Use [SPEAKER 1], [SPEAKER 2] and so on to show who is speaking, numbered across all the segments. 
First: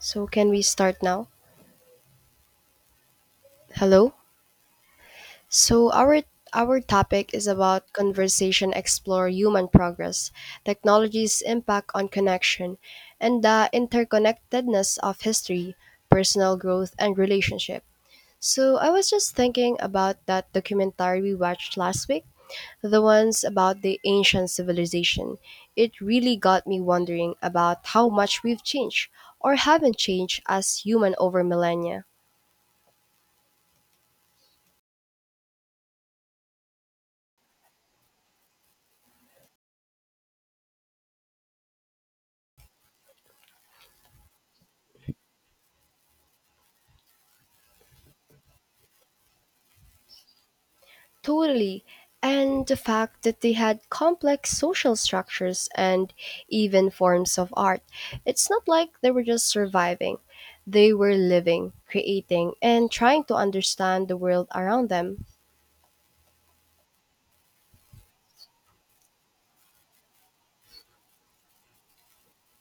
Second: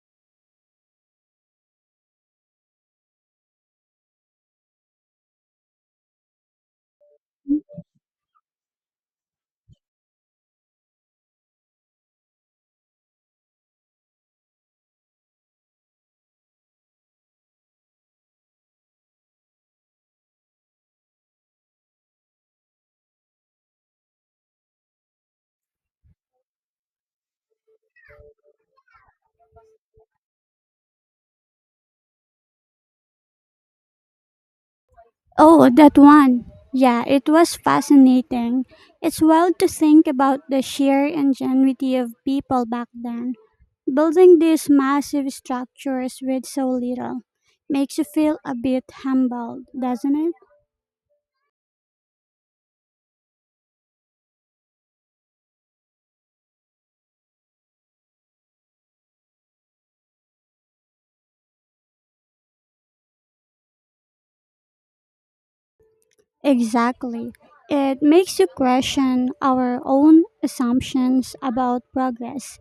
[SPEAKER 1] So can we start now? Hello. So our topic is about conversation explore human progress, technology's impact on connection, and the interconnectedness of history, personal growth and relationship. So I was just thinking about that documentary we watched last week, the ones about the ancient civilization. It really got me wondering about how much we've changed or haven't changed as human over millennia.
[SPEAKER 2] Oh, that one. Yeah, it was fascinating. It's wild to think about the sheer ingenuity of people back then. Building these massive structures with so little makes you feel a bit humbled, doesn't it?
[SPEAKER 1] Totally. And the fact that they had complex social structures and even forms of art. It's not like they were just surviving, they were living, creating, and trying to understand the world around them.
[SPEAKER 2] Exactly. It makes you question our own assumptions about progress.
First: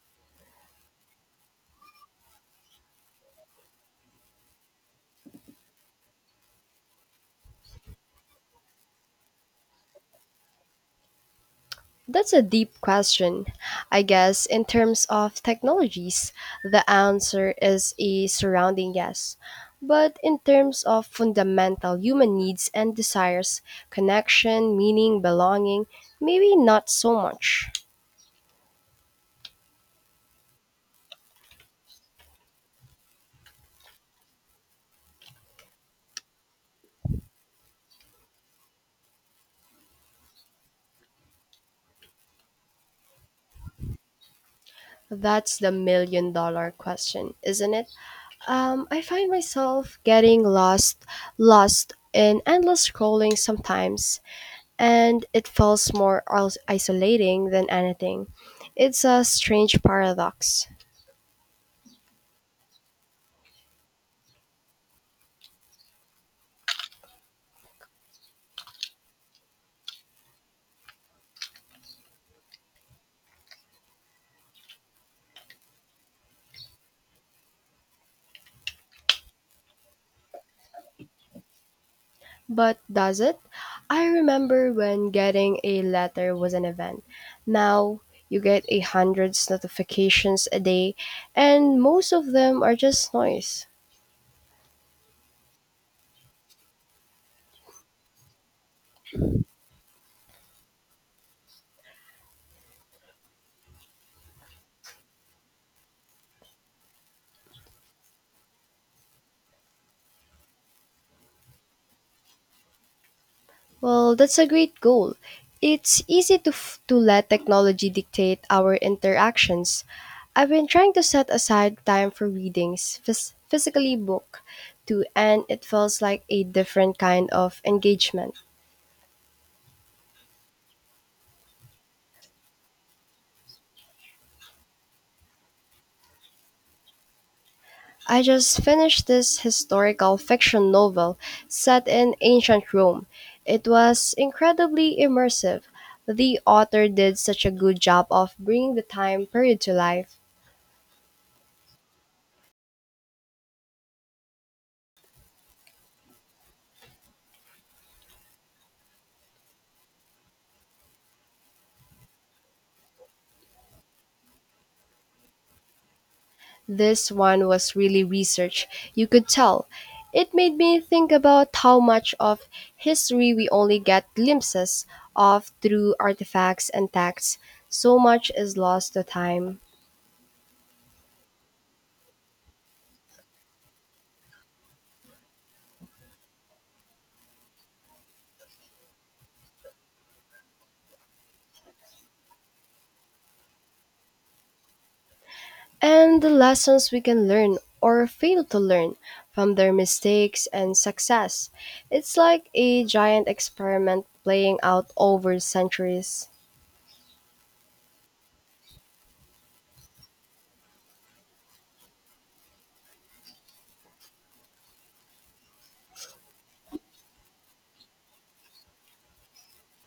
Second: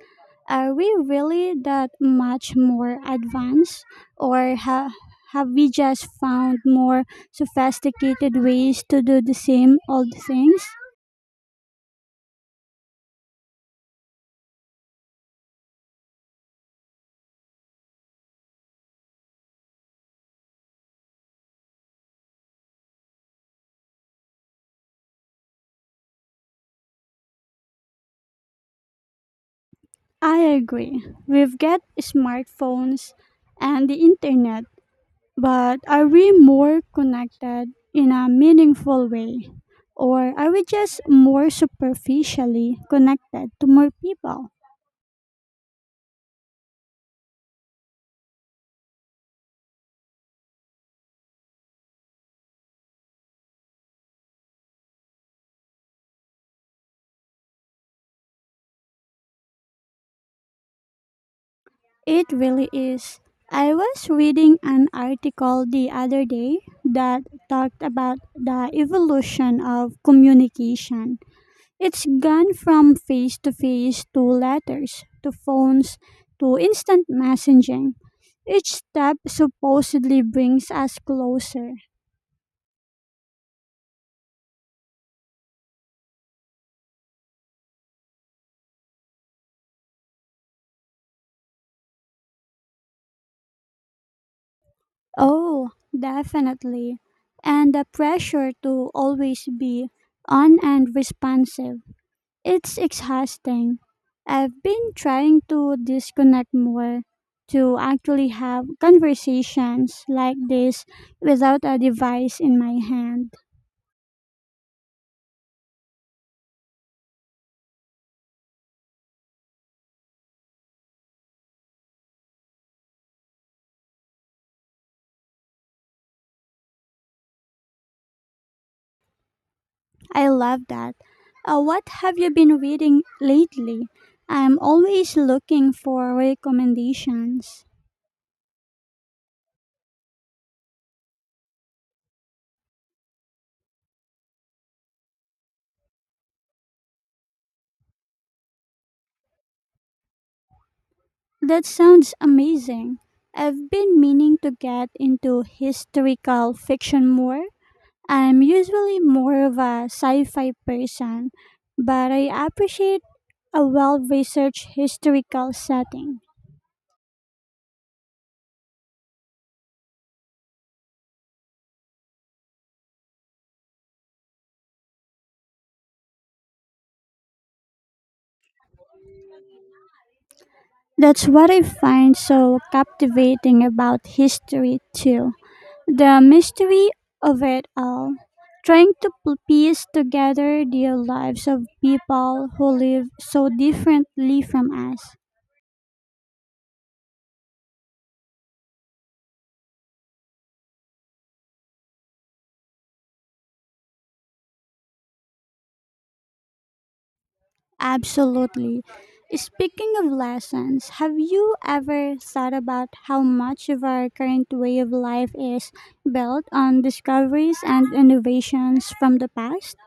[SPEAKER 2] Are we really that much more advanced, or ha- have we just found more sophisticated ways to do the same old things?
[SPEAKER 1] That's a deep question. I guess, in terms of technologies, the answer is a surrounding yes. But in terms of fundamental human needs and desires, connection, meaning, belonging, maybe not so much.
[SPEAKER 2] I agree. We've got smartphones and the internet, but are we more connected in a meaningful way? Or are we just more superficially connected to more people?
[SPEAKER 1] That's the million dollar question, isn't it? I find myself getting lost in endless scrolling sometimes, and it feels more isolating than anything. It's a strange paradox.
[SPEAKER 2] It really is. I was reading an article the other day that talked about the evolution of communication. It's gone from face to face to letters to phones to instant messaging. Each step supposedly brings us closer.
[SPEAKER 1] But does it? I remember when getting a letter was an event. Now you get a hundreds notifications a day, and most of them are just noise.
[SPEAKER 2] Oh, definitely. And the pressure to always be on and responsive. It's exhausting. I've been trying to disconnect more to actually have conversations like this without a device in my hand.
[SPEAKER 1] Well, that's a great goal. It's easy to let technology dictate our interactions. I've been trying to set aside time for readings, physically book, too, and it feels like a different kind of engagement.
[SPEAKER 2] I love that. What have you been reading lately? I'm always looking for recommendations.
[SPEAKER 1] I just finished this historical fiction novel set in ancient Rome. It was incredibly immersive. The author did such a good job of bringing the time period to life.
[SPEAKER 2] That sounds amazing. I've been meaning to get into historical fiction more. I'm usually more of a sci fi person, but I appreciate a well researched historical setting.
[SPEAKER 1] This one was really research, you could tell. It made me think about how much of history we only get glimpses of through artifacts and texts. So much is lost to time.
[SPEAKER 2] That's what I find so captivating about history, too. The mystery of it all. Trying to piece together the lives of people who live so differently from us.
[SPEAKER 1] And the lessons we can learn or fail to learn from their mistakes and success. It's like a giant experiment playing out over centuries.
[SPEAKER 2] Absolutely. Speaking of lessons, have you ever thought about how much of our current way of life is built on discoveries and innovations from the past?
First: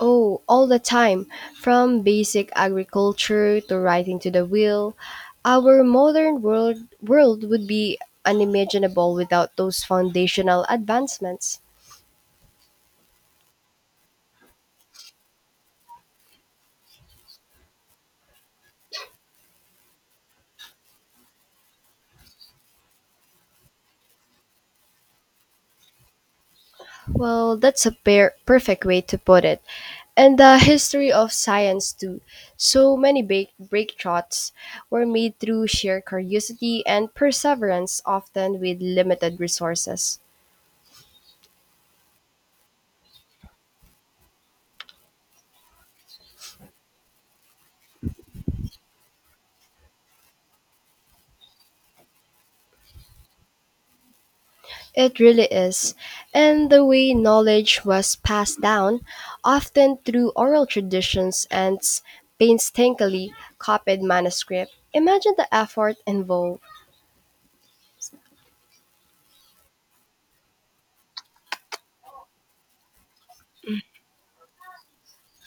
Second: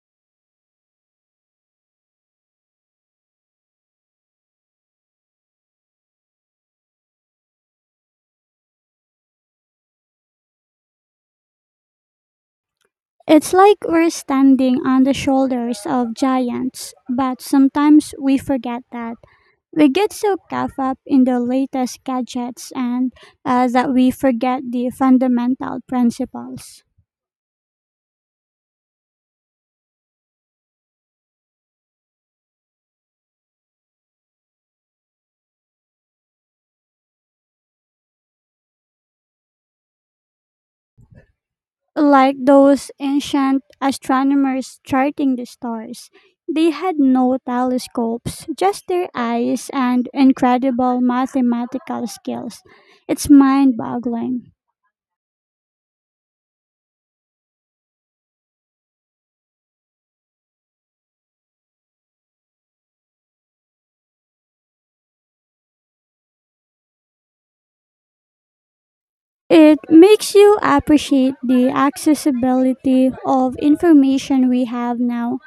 [SPEAKER 1] Oh, all the time. From basic agriculture to writing to the wheel, our modern world would be unimaginable without those foundational advancements.
[SPEAKER 2] It's like we're standing on the shoulders of giants, but sometimes we forget that. We get so caught up in the latest gadgets and that we forget the fundamental principles.
[SPEAKER 1] Well, that's a perfect way to put it. And the history of science too. So many big breakthroughs were made through sheer curiosity and perseverance, often with limited resources.
[SPEAKER 2] Like those ancient astronomers charting the stars. They had no telescopes, just their eyes and incredible mathematical skills. It's mind boggling.
[SPEAKER 1] It really is. And the way knowledge was passed down, often through oral traditions and painstakingly copied manuscript. Imagine the effort involved.
[SPEAKER 2] It makes you appreciate the accessibility of information we have now.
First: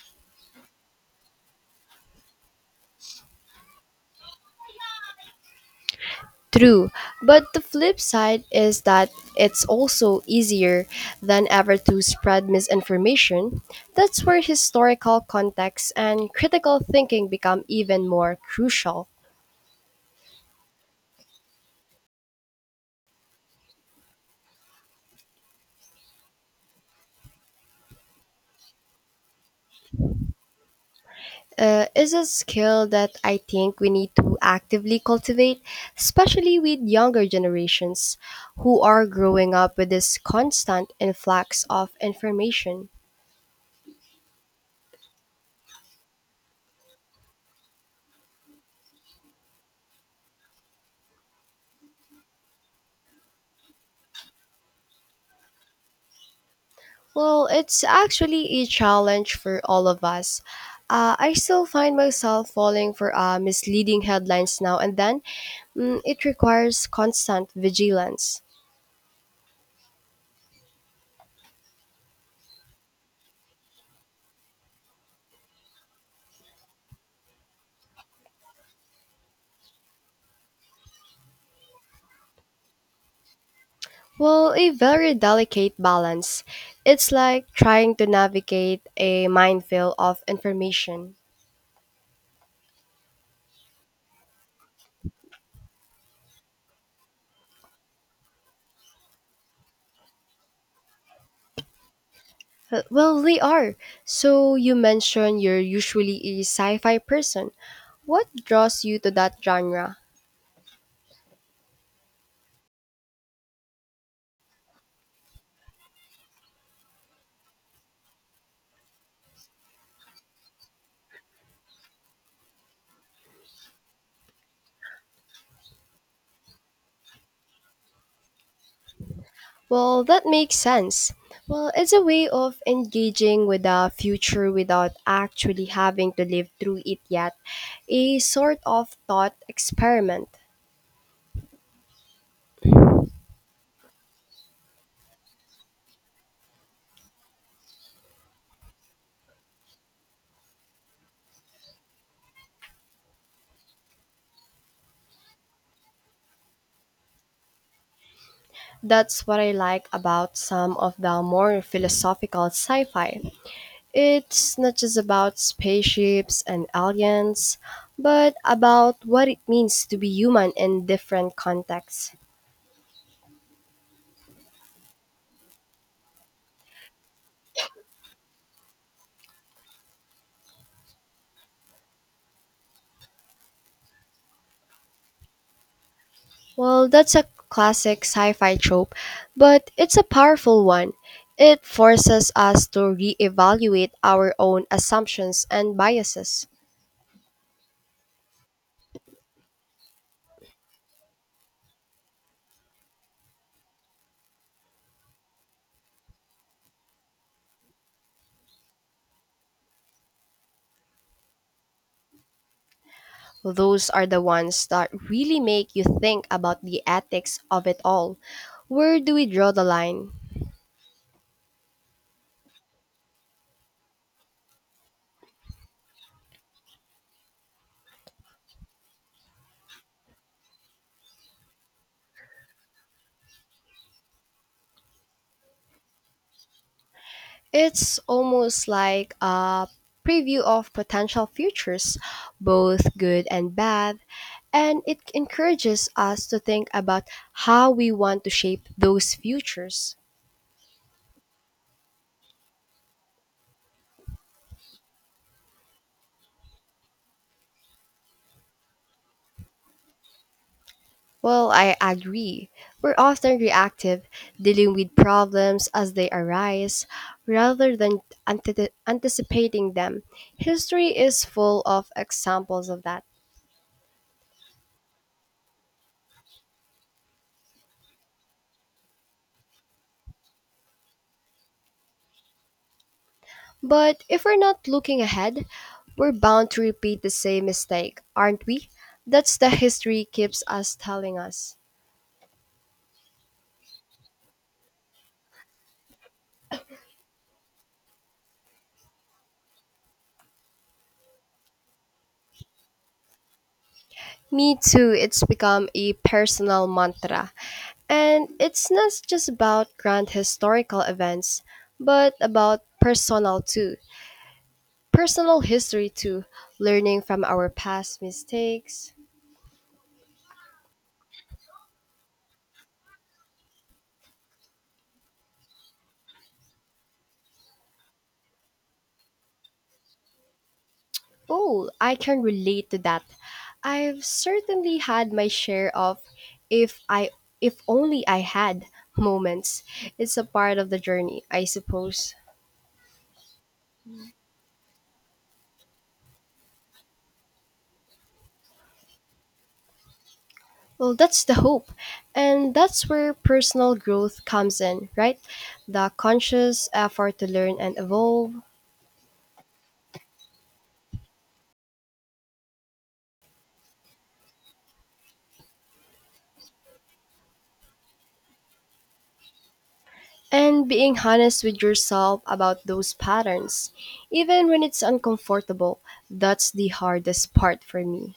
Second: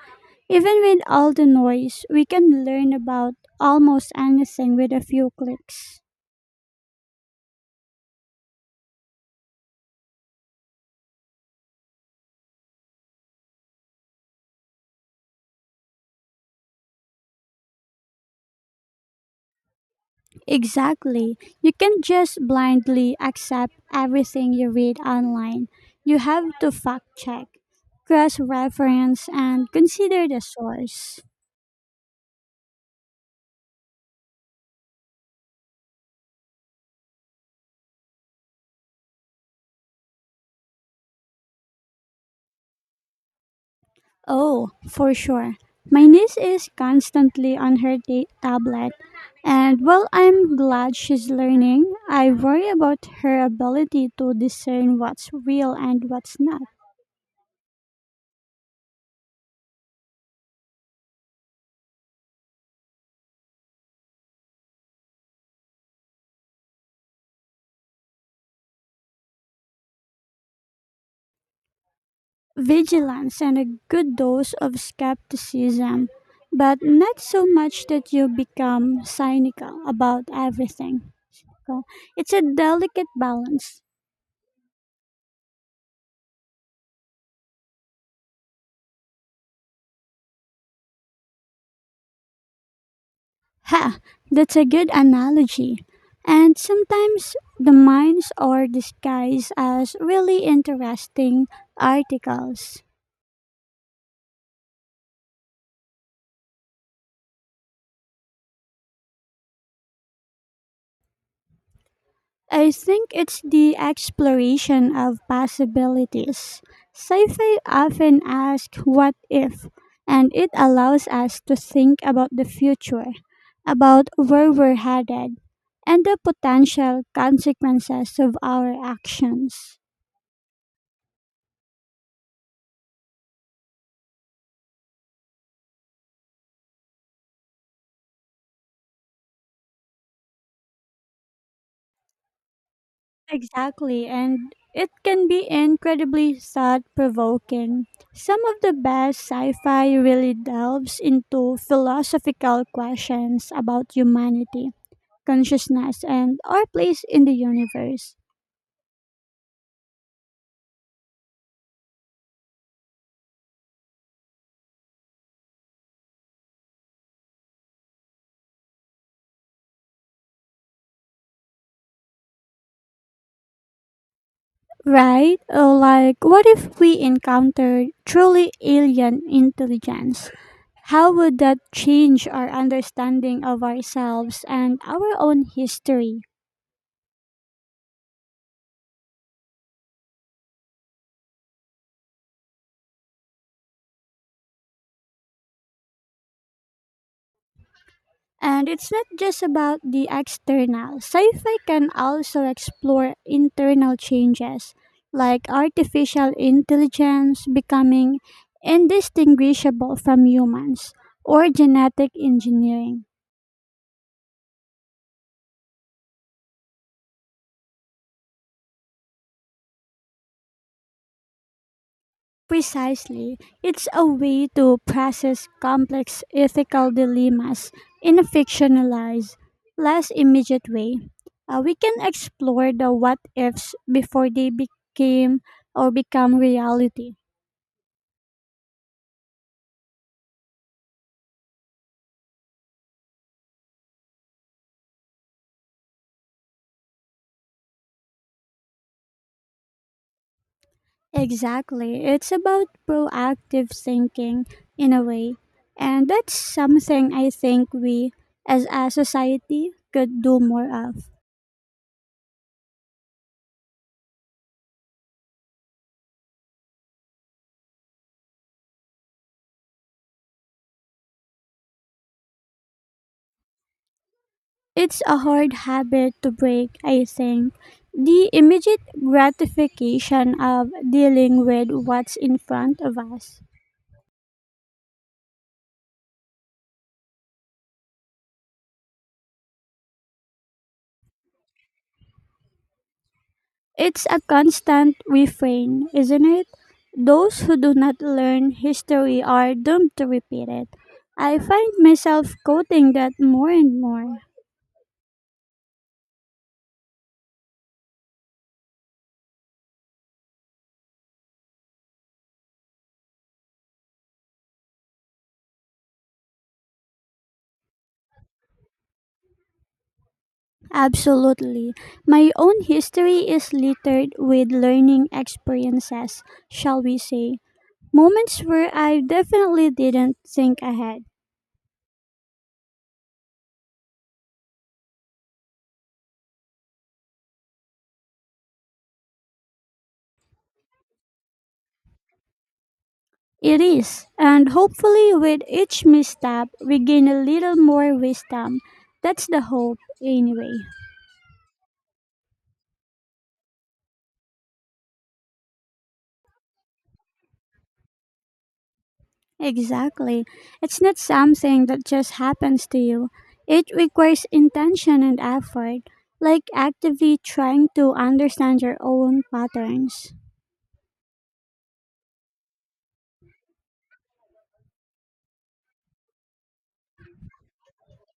[SPEAKER 2] Even with all the noise, we can learn about almost anything with a few clicks.
[SPEAKER 1] True, but the flip side is that it's also easier than ever to spread misinformation. That's where historical context and critical thinking become even more crucial.
[SPEAKER 2] Exactly. You can't just blindly accept everything you read online. You have to fact check, cross reference, and consider the source.
[SPEAKER 1] Is a skill that I think we need to actively cultivate, especially with younger generations who are growing up with this constant influx of information.
[SPEAKER 2] Oh, for sure. My niece is constantly on her tablet, and while I'm glad she's learning, I worry about her ability to discern what's real and what's not.
[SPEAKER 1] Well, it's actually a challenge for all of us. I still find myself falling for misleading headlines now and then. Mm, it requires constant vigilance.
[SPEAKER 2] Vigilance and a good dose of skepticism, but not so much that you become cynical about everything. So, It's a delicate balance.
[SPEAKER 1] Well, a very delicate balance. It's like trying to navigate a minefield of information.
[SPEAKER 2] Ha! That's a good analogy. And sometimes the mines are disguised as really interesting articles.
[SPEAKER 1] Well, they are. So you mentioned you're usually a sci-fi person. What draws you to that genre?
[SPEAKER 2] I think it's the exploration of possibilities. Sci fi often asks what if, and it allows us to think about the future, about where we're headed, and the potential consequences of our actions.
[SPEAKER 1] Well, that makes sense. Well, it's a way of engaging with the future without actually having to live through it yet. A sort of thought experiment.
[SPEAKER 2] Exactly, and it can be incredibly thought provoking. Some of the best sci fi really delves into philosophical questions about humanity consciousness, and our place in the universe.
[SPEAKER 1] That's what I like about some of the more philosophical sci fi. It's not just about spaceships and aliens, but about what it means to be human in different contexts.
[SPEAKER 2] Right? Like, what if we encountered truly alien intelligence? How would that change our understanding of ourselves and our own history?
[SPEAKER 1] Well, that's a classic sci fi trope, but it's a powerful one. It forces us to reevaluate our own assumptions and biases.
[SPEAKER 2] And it's not just about the external. Sci fi can also explore internal changes, like artificial intelligence becoming indistinguishable from humans or genetic engineering.
[SPEAKER 1] Those are the ones that really make you think about the ethics of it all. Where do we draw the line?
[SPEAKER 2] Precisely. It's a way to process complex ethical dilemmas in a fictionalized, less immediate way. We can explore the what ifs before they became or become reality.
[SPEAKER 1] It's almost like a preview of potential futures, both good and bad, and it encourages us to think about how we want to shape those futures.
[SPEAKER 2] Exactly. It's about proactive thinking in a way. And that's something I think we as a society could do more of.
[SPEAKER 1] Well, I agree. We're often reactive, dealing with problems as they arise rather than anticipating them. History is full of examples of that.
[SPEAKER 2] It's a hard habit to break, I think. The immediate gratification of dealing with what's in front of us.
[SPEAKER 1] But if we're not looking ahead, we're bound to repeat the same mistake, aren't we? That's the history keeps us telling us.
[SPEAKER 2] It's a constant refrain, isn't it? Those who do not learn history are doomed to repeat it. I find myself quoting that more and more.
[SPEAKER 1] Me too, it's become a personal mantra. And it's not just about grand historical events, but about personal too. Personal history too, learning from our past mistakes.
[SPEAKER 2] Absolutely. My own history is littered with learning experiences, shall we say, moments where I definitely didn't think ahead.
[SPEAKER 1] Oh, I can relate to that. I've certainly had my share of if I if only I had moments. It's a part of the journey, I suppose.
[SPEAKER 2] It is, and hopefully, with each misstep, we gain a little more wisdom. That's the hope, anyway.
[SPEAKER 1] Well, that's the hope. And that's where personal growth comes in, right? The conscious effort to learn and evolve
[SPEAKER 2] Exactly. It's not something that just happens to you, it requires intention and effort, like actively trying to understand your own patterns.
[SPEAKER 1] and being honest with yourself about those patterns, even when it's uncomfortable. That's the hardest part for me.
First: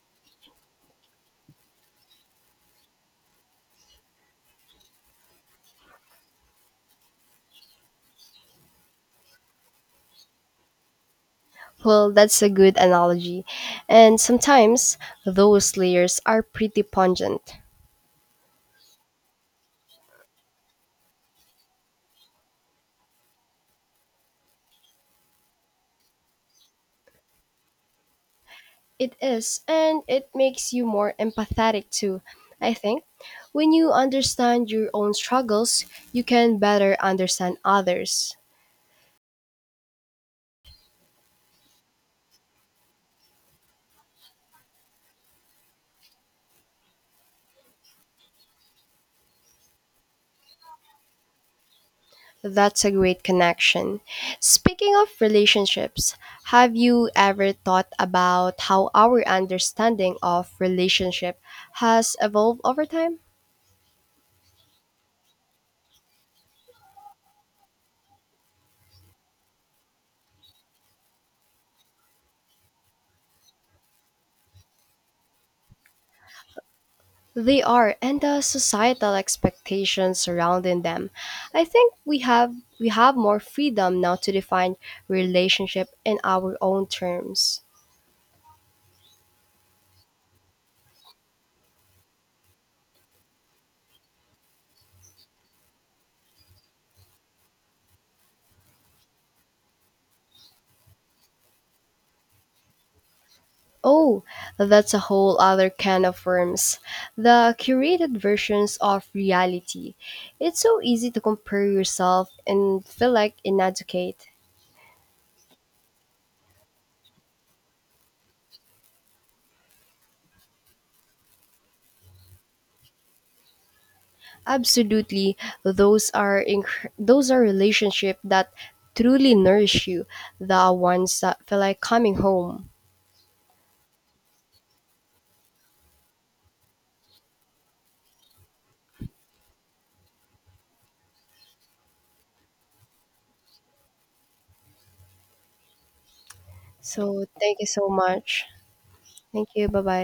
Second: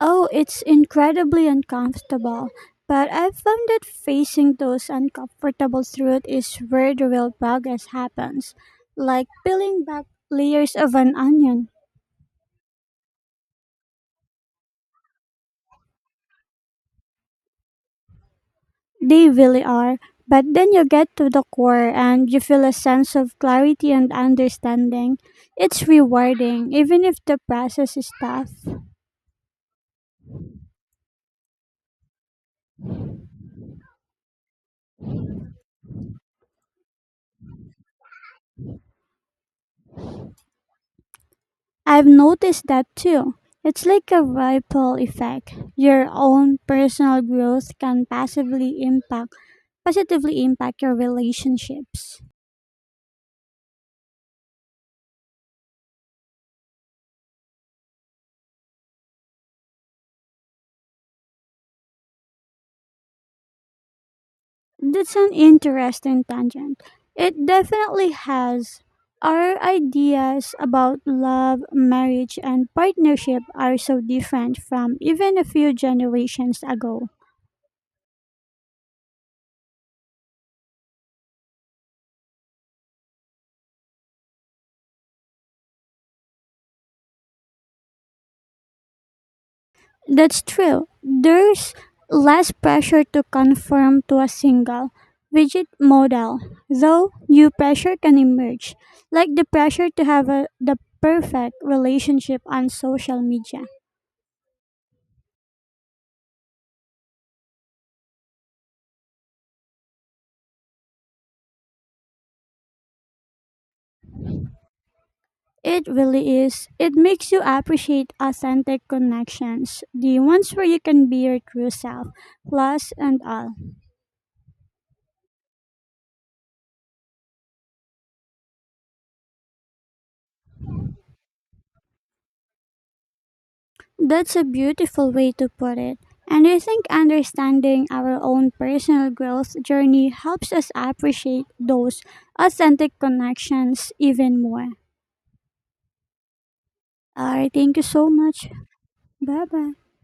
[SPEAKER 2] Oh, it's incredibly uncomfortable. But I've found that facing those uncomfortable truths is where the real progress happens. Like peeling back layers of an onion.
[SPEAKER 1] Well, that's a good analogy. And sometimes those layers are pretty pungent.
[SPEAKER 2] They really are. But then you get to the core and you feel a sense of clarity and understanding. It's rewarding, even if the process is tough.
[SPEAKER 1] It is, and it makes you more empathetic too, I think. When you understand your own struggles, you can better understand others.
[SPEAKER 2] I've noticed that too. It's like a ripple effect. Your own personal growth can passively impact positively impact your relationships.
[SPEAKER 1] That's a great connection. Speaking of relationships, have you ever thought about how our understanding of relationship has evolved over time?
[SPEAKER 2] That's an interesting tangent. It definitely has. Our ideas about love, marriage and partnership are so different from even a few generations ago.
[SPEAKER 1] They are, and the societal expectations surrounding them. I think we have more freedom now to define relationship in our own terms.
[SPEAKER 2] That's true. There's less pressure to conform to a single rigid model, though new pressure can emerge, like the pressure to have the perfect relationship on social media.
[SPEAKER 1] Oh, that's a whole other can of worms. The curated versions of reality. It's so easy to compare yourself and feel like inadequate.
[SPEAKER 2] It really is. It makes you appreciate authentic connections, the ones where you can be your true self, flaws and all.
[SPEAKER 1] Absolutely, those are those are relationships that truly nourish you. The ones that feel like coming home.
[SPEAKER 2] That's a beautiful way to put it. And I think understanding our own personal growth journey helps us appreciate those authentic connections even more.
[SPEAKER 1] So
[SPEAKER 2] All right,
[SPEAKER 1] thank you
[SPEAKER 2] thank you
[SPEAKER 1] so
[SPEAKER 2] so
[SPEAKER 1] much.
[SPEAKER 2] much. Bye
[SPEAKER 1] Thank you.
[SPEAKER 2] bye.
[SPEAKER 1] Bye bye.